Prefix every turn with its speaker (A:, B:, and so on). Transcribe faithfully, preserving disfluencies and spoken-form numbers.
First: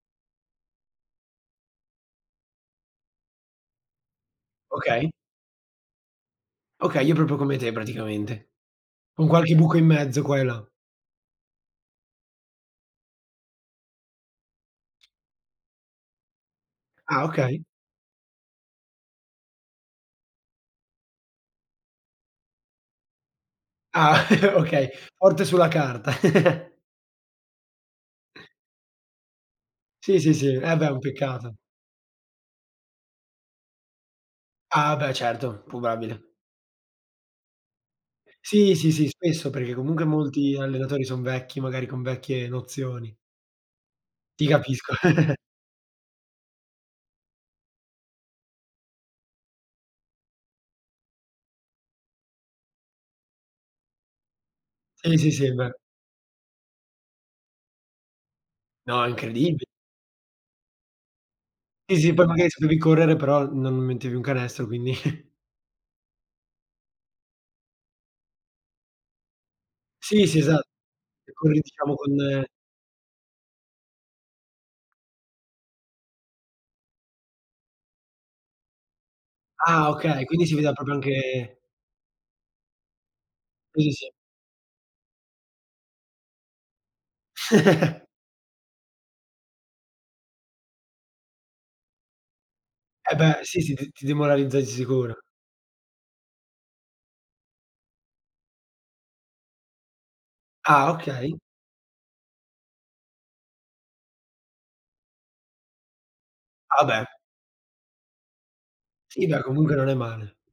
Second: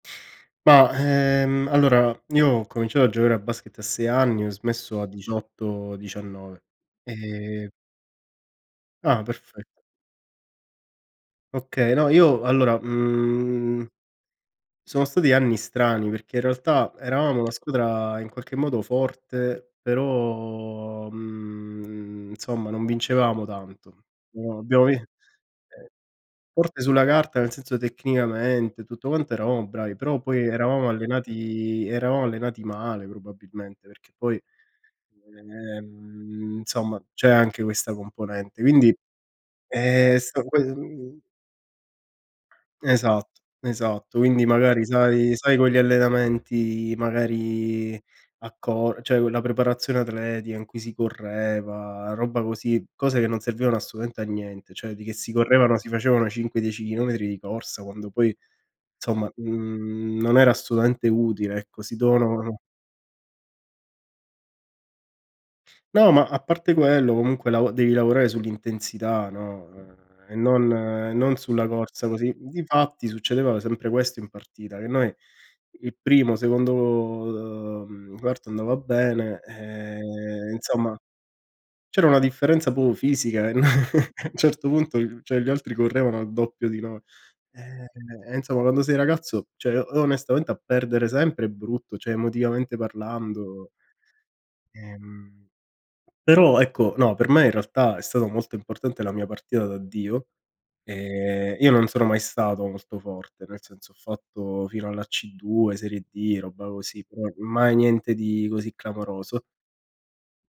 A: Ma ehm, allora io ho cominciato a giocare a basket a sei anni, ho smesso a
B: Okay.
A: diciotto diciannove.
B: Okay, io proprio come te
A: E
B: praticamente.
A: Ah!
B: Con qualche buco
A: Perfetto.
B: in mezzo qua e là.
A: Okay, no io allora mhm, sono stati anni strani perché in realtà
B: Ah!
A: eravamo una
B: Okay.
A: scudra in qualche modo forte però mhmm nsomma non vincevamo tanto.
B: Ah
A: Però abbiamo
B: okay,
A: vin
B: forte sulla
A: eh.
B: carta.
A: Forte sulla carta nel senso tecnicamente, tutto quanto eravamo bravi,
B: Sì,
A: però
B: sì,
A: poi
B: sì, eh beh, è
A: eravamo
B: un peccato.
A: allenati eravamo allenati male probabilmente, perché poi,
B: Ah beh, certo, pobabile
A: ehm nsomma c'è anche questa componente,
B: Sì, sì,
A: indi
B: sì, spesso perché comunque
A: eh stato
B: molti
A: quel
B: allenatori
A: mhm.
B: son vecchi, magari con vecchie nozioni.
A: Esatto, esatto. Quindi
B: Ti
A: magari
B: capisco.
A: sai sai con gli allenamenti magari a co cioè quella preparazione atletica in cui si correva, robba così cose che non servivano assolutamente a niente, cioè di che
B: Sì, sì,
A: si
B: sì eh beh!
A: correvano, si facevano cinque dieci chilometri di corsa quando poi
B: No!
A: nsomma
B: Incredibi
A: mhmm, non era assolutamente utile ecco, si.
B: Sì, sì, poi magari
A: [unintelligible]
B: se devi correre però, non mettevi un canestro, quindi.
A: No ma a parte quello comunque lav devi lavorare sull'intensità, no? Ehm
B: Sì,
A: e
B: sì, esa
A: non e
B: che
A: non
B: corre
A: sulla
B: diciamo
A: corsa
B: con
A: così.
B: ehm
A: Difatti succedeva sempre questo in partita, che noi il primo, secondo uh mhmm, quarto andava bene
B: Ah! Okay, quindi
A: e
B: si vedeva proprio
A: insomma
B: anche
A: c'era una differenza propio fisica e
B: Sì, sì.
A: a un certo punto cioè gli altri correvano al doppio di noi. Eh e insomma, quando sei ragazzo, cioè o onestamente a perdere sempre è brutto, cioè emotivamente
B: E beh, sì,
A: parlando.
B: sì, t ti demoralizza di sicuro.
A: Ehm. Però ecco, no, per me in realtà è stato molto importante la mia partita di addio
B: Ah! Okay.
A: e io non sono mai stato molto forte, nel senso ho fatto fino alla C2, serie D, robba
B: Ah
A: così,
B: beh!
A: però mai niente di così
B: Sì beh
A: clamoroso.
B: comunque non è male.